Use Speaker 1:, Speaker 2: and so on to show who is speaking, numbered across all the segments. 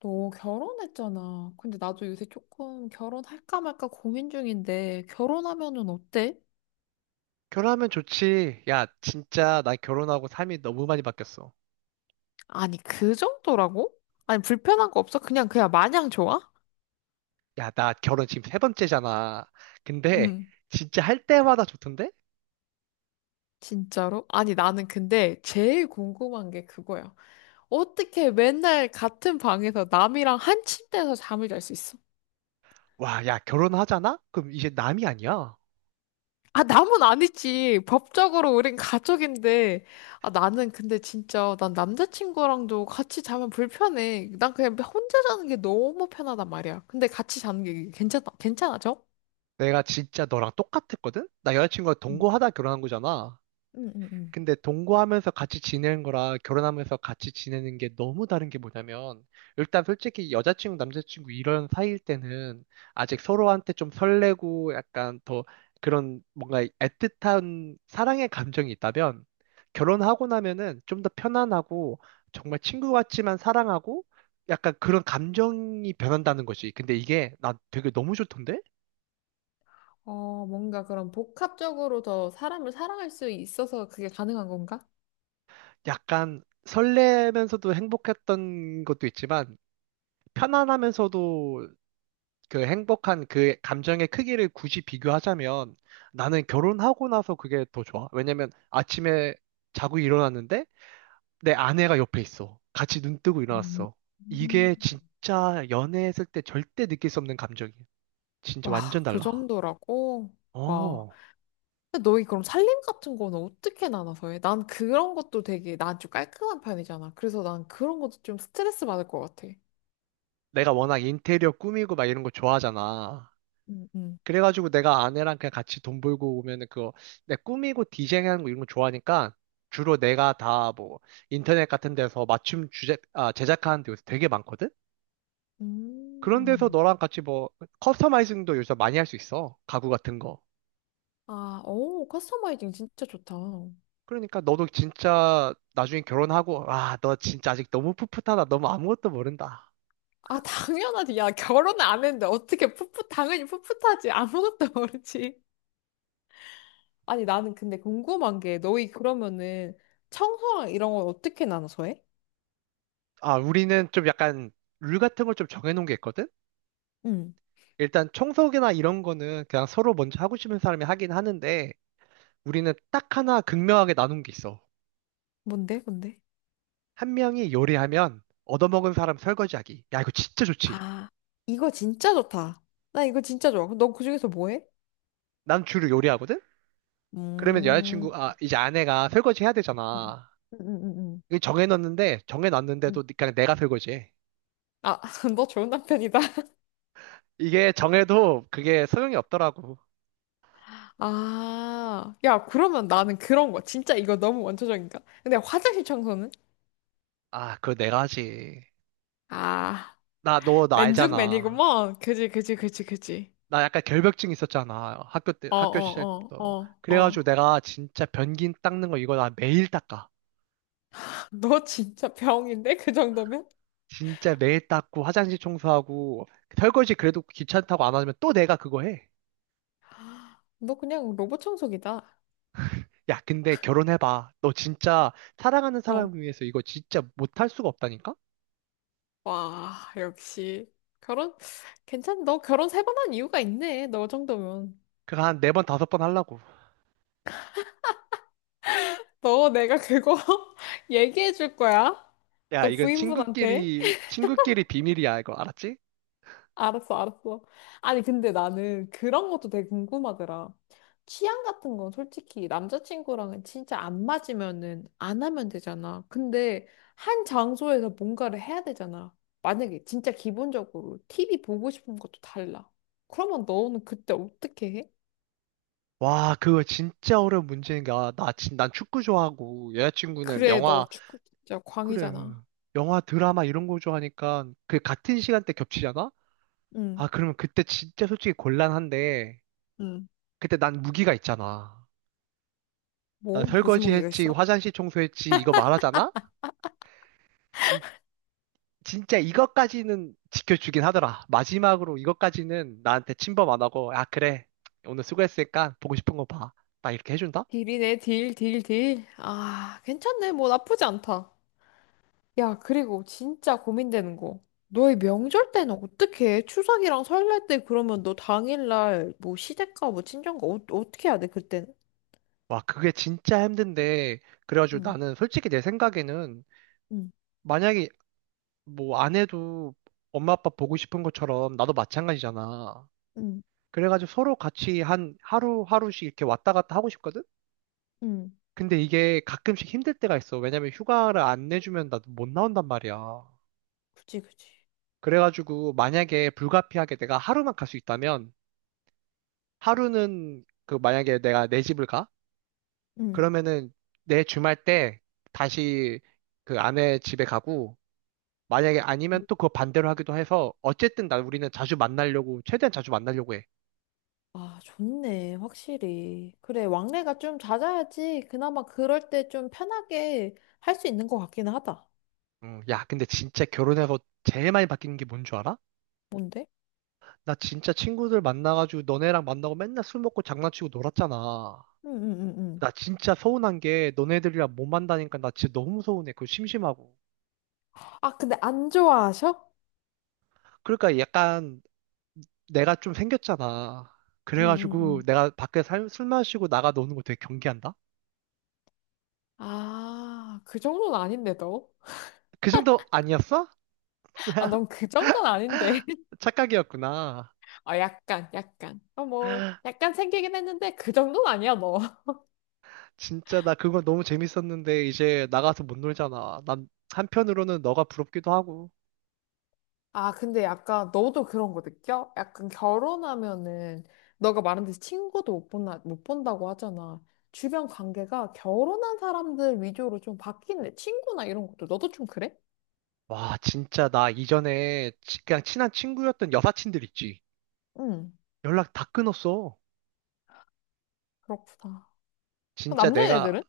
Speaker 1: 너 결혼했잖아. 근데 나도 요새 조금 결혼할까 말까 고민 중인데, 결혼하면은 어때?
Speaker 2: 결혼하면 좋지. 야, 진짜 나 결혼하고 삶이 너무 많이 바뀌었어.
Speaker 1: 아니, 그 정도라고? 아니, 불편한 거 없어? 그냥 마냥 좋아?
Speaker 2: 야, 나 결혼 지금 세 번째잖아. 근데
Speaker 1: 응.
Speaker 2: 진짜 할 때마다 좋던데?
Speaker 1: 진짜로? 아니, 나는 근데 제일 궁금한 게 그거야. 어떻게 맨날 같은 방에서 남이랑 한 침대에서 잠을 잘 수 있어?
Speaker 2: 와, 야, 결혼하잖아? 그럼 이제 남이 아니야.
Speaker 1: 아, 남은 아니지. 법적으로 우린 가족인데. 아, 나는 근데 진짜, 난 남자친구랑도 같이 자면 불편해. 난 그냥 혼자 자는 게 너무 편하단 말이야. 근데 같이 자는 게 괜찮아, 괜찮아져?
Speaker 2: 내가 진짜 너랑 똑같았거든? 나 여자친구가
Speaker 1: 응,
Speaker 2: 동거하다 결혼한 거잖아.
Speaker 1: 응응,
Speaker 2: 근데 동거하면서 같이 지내는 거랑 결혼하면서 같이 지내는 게 너무 다른 게 뭐냐면, 일단 솔직히 여자친구, 남자친구 이런 사이일 때는 아직 서로한테 좀 설레고 약간 더 그런 뭔가 애틋한 사랑의 감정이 있다면, 결혼하고 나면은 좀 더 편안하고 정말 친구 같지만 사랑하고 약간 그런 감정이 변한다는 거지. 근데 이게 나 되게 너무 좋던데?
Speaker 1: 어, 뭔가 그런 복합적으로 더 사람을 사랑할 수 있어서 그게 가능한 건가?
Speaker 2: 약간 설레면서도 행복했던 것도 있지만, 편안하면서도 그 행복한 그 감정의 크기를 굳이 비교하자면 나는 결혼하고 나서 그게 더 좋아. 왜냐면 아침에 자고 일어났는데 내 아내가 옆에 있어. 같이 눈 뜨고
Speaker 1: 음.
Speaker 2: 일어났어.
Speaker 1: 음.
Speaker 2: 이게 진짜 연애했을 때 절대 느낄 수 없는 감정이야. 진짜
Speaker 1: 와,
Speaker 2: 완전
Speaker 1: 그
Speaker 2: 달라.
Speaker 1: 정도라고? 와.
Speaker 2: 어.
Speaker 1: 근데 너희 그럼 살림 같은 거는 어떻게 나눠서 해? 난 그런 것도 되게 난 좀 깔끔한 편이잖아. 그래서 난 그런 것도 좀 스트레스 받을 것 같아.
Speaker 2: 내가 워낙 인테리어 꾸미고 막 이런 거 좋아하잖아.
Speaker 1: 음, 음.
Speaker 2: 그래가지고 내가 아내랑 그냥 같이 돈 벌고 오면은 그거 내 꾸미고 디자인하는 거 이런 거 좋아하니까 주로 내가 다 뭐 인터넷 같은 데서 맞춤 주제, 아, 제작하는 데 요새 되게 많거든? 그런 데서
Speaker 1: 음.
Speaker 2: 너랑 같이 뭐 커스터마이징도 요새 많이 할 수 있어. 가구 같은 거.
Speaker 1: 아, 오, 커스터마이징 진짜 좋다. 아,
Speaker 2: 그러니까 너도 진짜 나중에 결혼하고, 아, 너 진짜 아직 너무 풋풋하다. 너무 아무것도 모른다.
Speaker 1: 당연하지. 야, 결혼 안 했는데 어떻게 풋풋, 당연히 풋풋하지. 아무것도 모르지. 아니, 나는 근데 궁금한 게 너희 그러면은 청소랑 이런 건 어떻게 나눠서 해?
Speaker 2: 아, 우리는 좀 약간 룰 같은 걸 좀 정해놓은 게 있거든?
Speaker 1: 응.
Speaker 2: 일단 청소기나 이런 거는 그냥 서로 먼저 하고 싶은 사람이 하긴 하는데, 우리는 딱 하나 극명하게 나눈 게 있어.
Speaker 1: 뭔데, 뭔데?
Speaker 2: 한 명이 요리하면 얻어먹은 사람 설거지하기. 야, 이거 진짜 좋지.
Speaker 1: 아, 이거 진짜 좋다. 나 이거 진짜 좋아. 그럼 너 그중에서 뭐 해?
Speaker 2: 난 주로 요리하거든? 그러면 여자친구,
Speaker 1: 음.
Speaker 2: 아, 이제 아내가 설거지 해야
Speaker 1: 응,
Speaker 2: 되잖아.
Speaker 1: 응, 응, 응.
Speaker 2: 이거
Speaker 1: 응.
Speaker 2: 정해놨는데도 그냥 내가 설거지해.
Speaker 1: 아, 너 좋은 남편이다.
Speaker 2: 이게 정해도 그게 소용이 없더라고.
Speaker 1: 아, 야, 그러면 나는 그런 거. 진짜 이거 너무 원초적인가? 근데 화장실 청소는?
Speaker 2: 아, 그거 내가 하지.
Speaker 1: 아,
Speaker 2: 나, 너, 나 알잖아.
Speaker 1: 맨중맨이구먼. 그지, 그지, 그지, 그지.
Speaker 2: 나 약간 결벽증 있었잖아. 학교 때,
Speaker 1: 어,
Speaker 2: 학교 시절
Speaker 1: 어, 어,
Speaker 2: 때부터.
Speaker 1: 어,
Speaker 2: 그래가지고
Speaker 1: 어.
Speaker 2: 내가 진짜 변기 닦는 거 이거 나 매일 닦아.
Speaker 1: 너 진짜 병인데? 그 정도면?
Speaker 2: 진짜 매일 닦고 화장실 청소하고 설거지 그래도 귀찮다고 안 하면 또 내가 그거 해.
Speaker 1: 너 그냥 로봇 청소기다.
Speaker 2: 야, 근데 결혼해봐. 너 진짜 사랑하는
Speaker 1: 어.
Speaker 2: 사람 위해서 이거 진짜 못할 수가 없다니까?
Speaker 1: 와, 역시. 결혼, 괜찮, 너 결혼 세 번한 이유가 있네. 너 정도면.
Speaker 2: 그거 한 네 번, 다섯 번 하려고.
Speaker 1: 너 내가 그거 얘기해 줄 거야?
Speaker 2: 야,
Speaker 1: 너
Speaker 2: 이건
Speaker 1: 부인분한테?
Speaker 2: 친구끼리 비밀이야, 이거 알았지?
Speaker 1: 알았어, 알았어. 아니, 근데 나는 그런 것도 되게 궁금하더라. 취향 같은 건 솔직히 남자친구랑은 진짜 안 맞으면은 안 하면 되잖아. 근데 한 장소에서 뭔가를 해야 되잖아. 만약에 진짜 기본적으로 TV 보고 싶은 것도 달라. 그러면 너는 그때 어떻게 해?
Speaker 2: 와, 그거 진짜 어려운 문제인 거야. 나, 난 축구 좋아하고, 여자친구는
Speaker 1: 그래, 너
Speaker 2: 영화,
Speaker 1: 축구 진짜
Speaker 2: 그래.
Speaker 1: 광이잖아.
Speaker 2: 영화, 드라마 이런 거 좋아하니까, 그 같은 시간대 겹치잖아?
Speaker 1: 응.
Speaker 2: 아, 그러면 그때 진짜 솔직히 곤란한데,
Speaker 1: 응.
Speaker 2: 그때 난 무기가 있잖아. 나
Speaker 1: 뭐? 무슨
Speaker 2: 설거지
Speaker 1: 무기가
Speaker 2: 했지,
Speaker 1: 있어?
Speaker 2: 화장실 청소했지, 이거 말하잖아? 진, 진짜 이것까지는 지켜주긴 하더라. 마지막으로 이것까지는 나한테 침범 안 하고, 아, 그래. 오늘 수고했으니까 보고 싶은 거 봐. 나 이렇게 해준다?
Speaker 1: 딜이네, 딜, 딜, 딜. 아, 괜찮네. 뭐 나쁘지 않다. 야, 그리고 진짜 고민되는 거. 너의 명절 때는 어떻게 해? 추석이랑 설날 때 그러면 너 당일날 뭐 시댁가 뭐 친정가 어, 어떻게 해야 돼, 그때는?
Speaker 2: 와, 그게 진짜 힘든데. 그래가지고
Speaker 1: 응,
Speaker 2: 나는 솔직히 내 생각에는
Speaker 1: 응,
Speaker 2: 만약에 뭐 안 해도 엄마 아빠 보고 싶은 것처럼 나도 마찬가지잖아.
Speaker 1: 응,
Speaker 2: 그래가지고 서로 같이 한 하루하루씩 이렇게 왔다 갔다 하고 싶거든?
Speaker 1: 응.
Speaker 2: 근데 이게 가끔씩 힘들 때가 있어. 왜냐면 휴가를 안 내주면 나도 못 나온단 말이야.
Speaker 1: 그치, 그치.
Speaker 2: 그래가지고 만약에 불가피하게 내가 하루만 갈 수 있다면 하루는 그 만약에 내가 내 집을 가?
Speaker 1: 응.
Speaker 2: 그러면은 내 주말 때 다시 그 아내 집에 가고 만약에 아니면 또 그거 반대로 하기도 해서 어쨌든 나 우리는 자주 만나려고 최대한 자주 만나려고 해.
Speaker 1: 아, 좋네. 확실히. 그래, 왕래가 좀 잦아야지. 그나마 그럴 때 좀 편하게 할 수 있는 것 같기는 하다.
Speaker 2: 야, 근데 진짜 결혼해서 제일 많이 바뀌는 게 뭔 줄 알아?
Speaker 1: 뭔데?
Speaker 2: 나 진짜 친구들 만나가지고 너네랑 만나고 맨날 술 먹고 장난치고 놀았잖아.
Speaker 1: 응, 응, 응, 응.
Speaker 2: 나 진짜 서운한 게 너네들이랑 못 만나니까 나 진짜 너무 서운해. 그거 심심하고.
Speaker 1: 아, 근데 안 좋아하셔?
Speaker 2: 그러니까 약간 내가 좀 생겼잖아.
Speaker 1: 응, 응,
Speaker 2: 그래가지고
Speaker 1: 응.
Speaker 2: 내가 밖에 술 마시고 나가 노는 거 되게 경계한다?
Speaker 1: 아, 그 정도는 아닌데, 너?
Speaker 2: 그 정도 아니었어?
Speaker 1: 아, 넌 그 정도는 아닌데.
Speaker 2: 착각이었구나.
Speaker 1: 아, 약간, 약간. 어, 뭐, 약간 생기긴 했는데, 그 정도는 아니야, 너.
Speaker 2: 진짜 나 그거 너무 재밌었는데 이제 나가서 못 놀잖아. 난 한편으로는 너가 부럽기도 하고.
Speaker 1: 아, 근데 약간, 너도 그런 거 느껴? 약간 결혼하면은, 너가 말한 듯이 친구도 못 본다, 못 본다고 하잖아. 주변 관계가 결혼한 사람들 위주로 좀 바뀌네. 친구나 이런 것도. 너도 좀 그래?
Speaker 2: 와, 진짜 나 이전에 그냥 친한 친구였던 여사친들 있지.
Speaker 1: 응,
Speaker 2: 연락 다 끊었어.
Speaker 1: 그렇구나.
Speaker 2: 진짜 내가
Speaker 1: 남자애들은?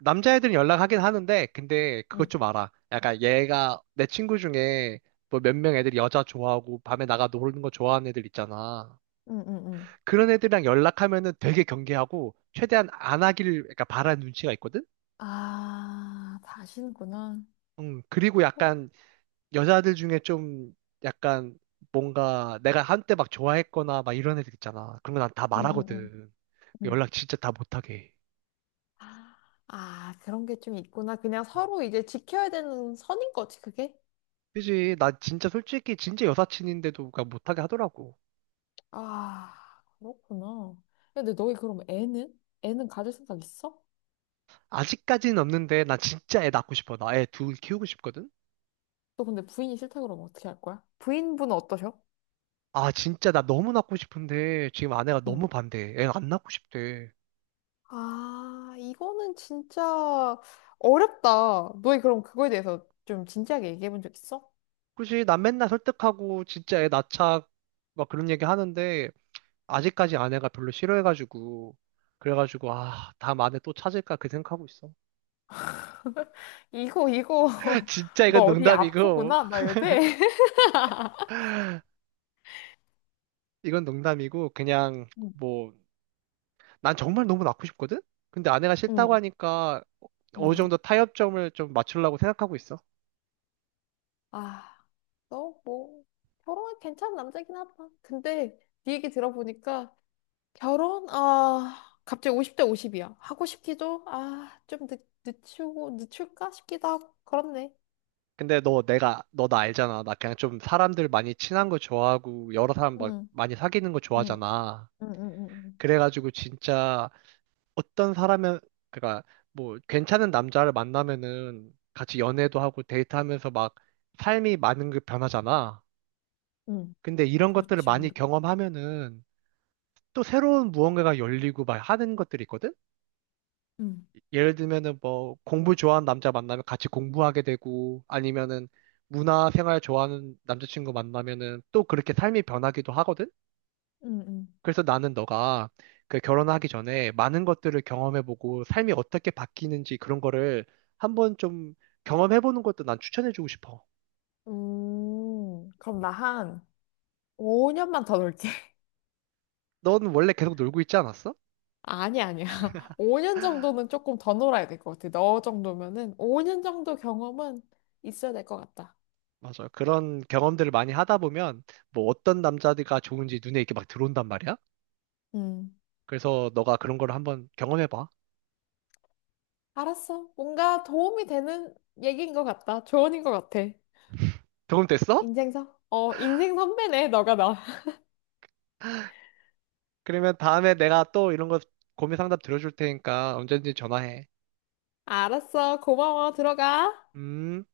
Speaker 2: 남자애들은 연락하긴 하는데, 근데 그것
Speaker 1: 응,
Speaker 2: 좀 알아. 약간 얘가 내 친구 중에 뭐 몇 명 애들이 여자 좋아하고 밤에 나가 노는 거 좋아하는 애들 있잖아.
Speaker 1: 응, 응, 응.
Speaker 2: 그런 애들이랑 연락하면은 되게 경계하고 최대한 안 하길 그러니까 바라는 눈치가 있거든?
Speaker 1: 아, 다시는구나.
Speaker 2: 그리고
Speaker 1: 응,
Speaker 2: 약간 여자들 중에 좀 약간 뭔가 내가 한때 막 좋아했거나 막 이런 애들 있잖아. 그런 거 난 다
Speaker 1: 응, 응.
Speaker 2: 말하거든.
Speaker 1: 응.
Speaker 2: 연락 진짜 다 못하게. 해.
Speaker 1: 아, 아, 그런 게 좀 있구나. 그냥 서로 이제 지켜야 되는 선인 거지, 그게?
Speaker 2: 그지? 나 진짜 솔직히 진짜 여사친인데도 그러니까 못하게 하더라고.
Speaker 1: 아, 그렇구나. 근데 너희 그럼 애는? 애는 가질 생각 있어?
Speaker 2: 아직까지는 없는데 나 진짜 애 낳고 싶어. 나 애 둘 키우고 싶거든?
Speaker 1: 너 근데 부인이 싫다 그러면 어떻게 할 거야? 부인분은 어떠셔?
Speaker 2: 아 진짜 나 너무 낳고 싶은데 지금 아내가
Speaker 1: 응.
Speaker 2: 너무 반대해. 애 안 낳고 싶대.
Speaker 1: 아, 이거는 진짜 어렵다. 너희 그럼 그거에 대해서 좀 진지하게 얘기해 본 적 있어?
Speaker 2: 그치? 난 맨날 설득하고 진짜 애 낳자 막 그런 얘기 하는데 아직까지 아내가 별로 싫어해가지고 그래가지고 아 다음 아내 또 찾을까 그 생각하고 있어.
Speaker 1: 이거, 이거,
Speaker 2: 진짜 이건
Speaker 1: 너 어디
Speaker 2: 농담이고
Speaker 1: 아프구나, 나 요새?
Speaker 2: 이건 농담이고 그냥
Speaker 1: 응.
Speaker 2: 뭐 난 정말 너무 낳고 싶거든? 근데 아내가 싫다고
Speaker 1: 응,
Speaker 2: 하니까 어, 어느
Speaker 1: 응.
Speaker 2: 정도 타협점을 좀 맞추려고 생각하고 있어.
Speaker 1: 아. 너 뭐 결혼은 괜찮은 남자긴 하다. 근데 네 얘기 들어보니까 결혼 아 갑자기 50대 50이야. 하고 싶기도 아 좀 늦추고 늦출까 싶기도 하고 그렇네.
Speaker 2: 근데 너 내가 너 나 알잖아. 나 그냥 좀 사람들 많이 친한 거 좋아하고 여러 사람 막
Speaker 1: 응,
Speaker 2: 많이 사귀는 거
Speaker 1: 응,
Speaker 2: 좋아하잖아.
Speaker 1: 응, 응, 응,
Speaker 2: 그래가지고 진짜 어떤 사람은 그러니까 뭐 괜찮은 남자를 만나면은 같이 연애도 하고 데이트하면서 막 삶이 많은 게 변하잖아.
Speaker 1: 응,
Speaker 2: 근데 이런 것들을
Speaker 1: 그렇지
Speaker 2: 많이
Speaker 1: 아무래도.
Speaker 2: 경험하면은 또 새로운 무언가가 열리고 막 하는 것들이 있거든.
Speaker 1: 응,
Speaker 2: 예를 들면은 뭐 공부 좋아하는 남자 만나면 같이 공부하게 되고 아니면은 문화 생활 좋아하는 남자친구 만나면은 또 그렇게 삶이 변하기도 하거든?
Speaker 1: 응, 응.
Speaker 2: 그래서 나는 너가 그 결혼하기 전에 많은 것들을 경험해보고 삶이 어떻게 바뀌는지 그런 거를 한번 좀 경험해보는 것도 난 추천해주고 싶어.
Speaker 1: 그럼 나 한 5년만 더 놀게.
Speaker 2: 넌 원래 계속 놀고 있지 않았어?
Speaker 1: 아니 아니야. 5년 정도는 조금 더 놀아야 될 것 같아. 너 정도면은 5년 정도 경험은 있어야 될 것 같다.
Speaker 2: 맞아. 그런 경험들을 많이 하다 보면 뭐 어떤 남자가 좋은지 눈에 이렇게 막 들어온단 말이야.
Speaker 1: 응.
Speaker 2: 그래서 너가 그런 걸 한번 경험해봐.
Speaker 1: 알았어. 뭔가 도움이 되는 얘기인 것 같다. 조언인 것 같아.
Speaker 2: 경험됐어?
Speaker 1: 인생 선? 어, 인생 선배네, 너가 나.
Speaker 2: 그러면 다음에 내가 또 이런 거 고민 상담 들어줄 테니까 언제든지 전화해.
Speaker 1: 알았어. 고마워. 들어가.
Speaker 2: 음.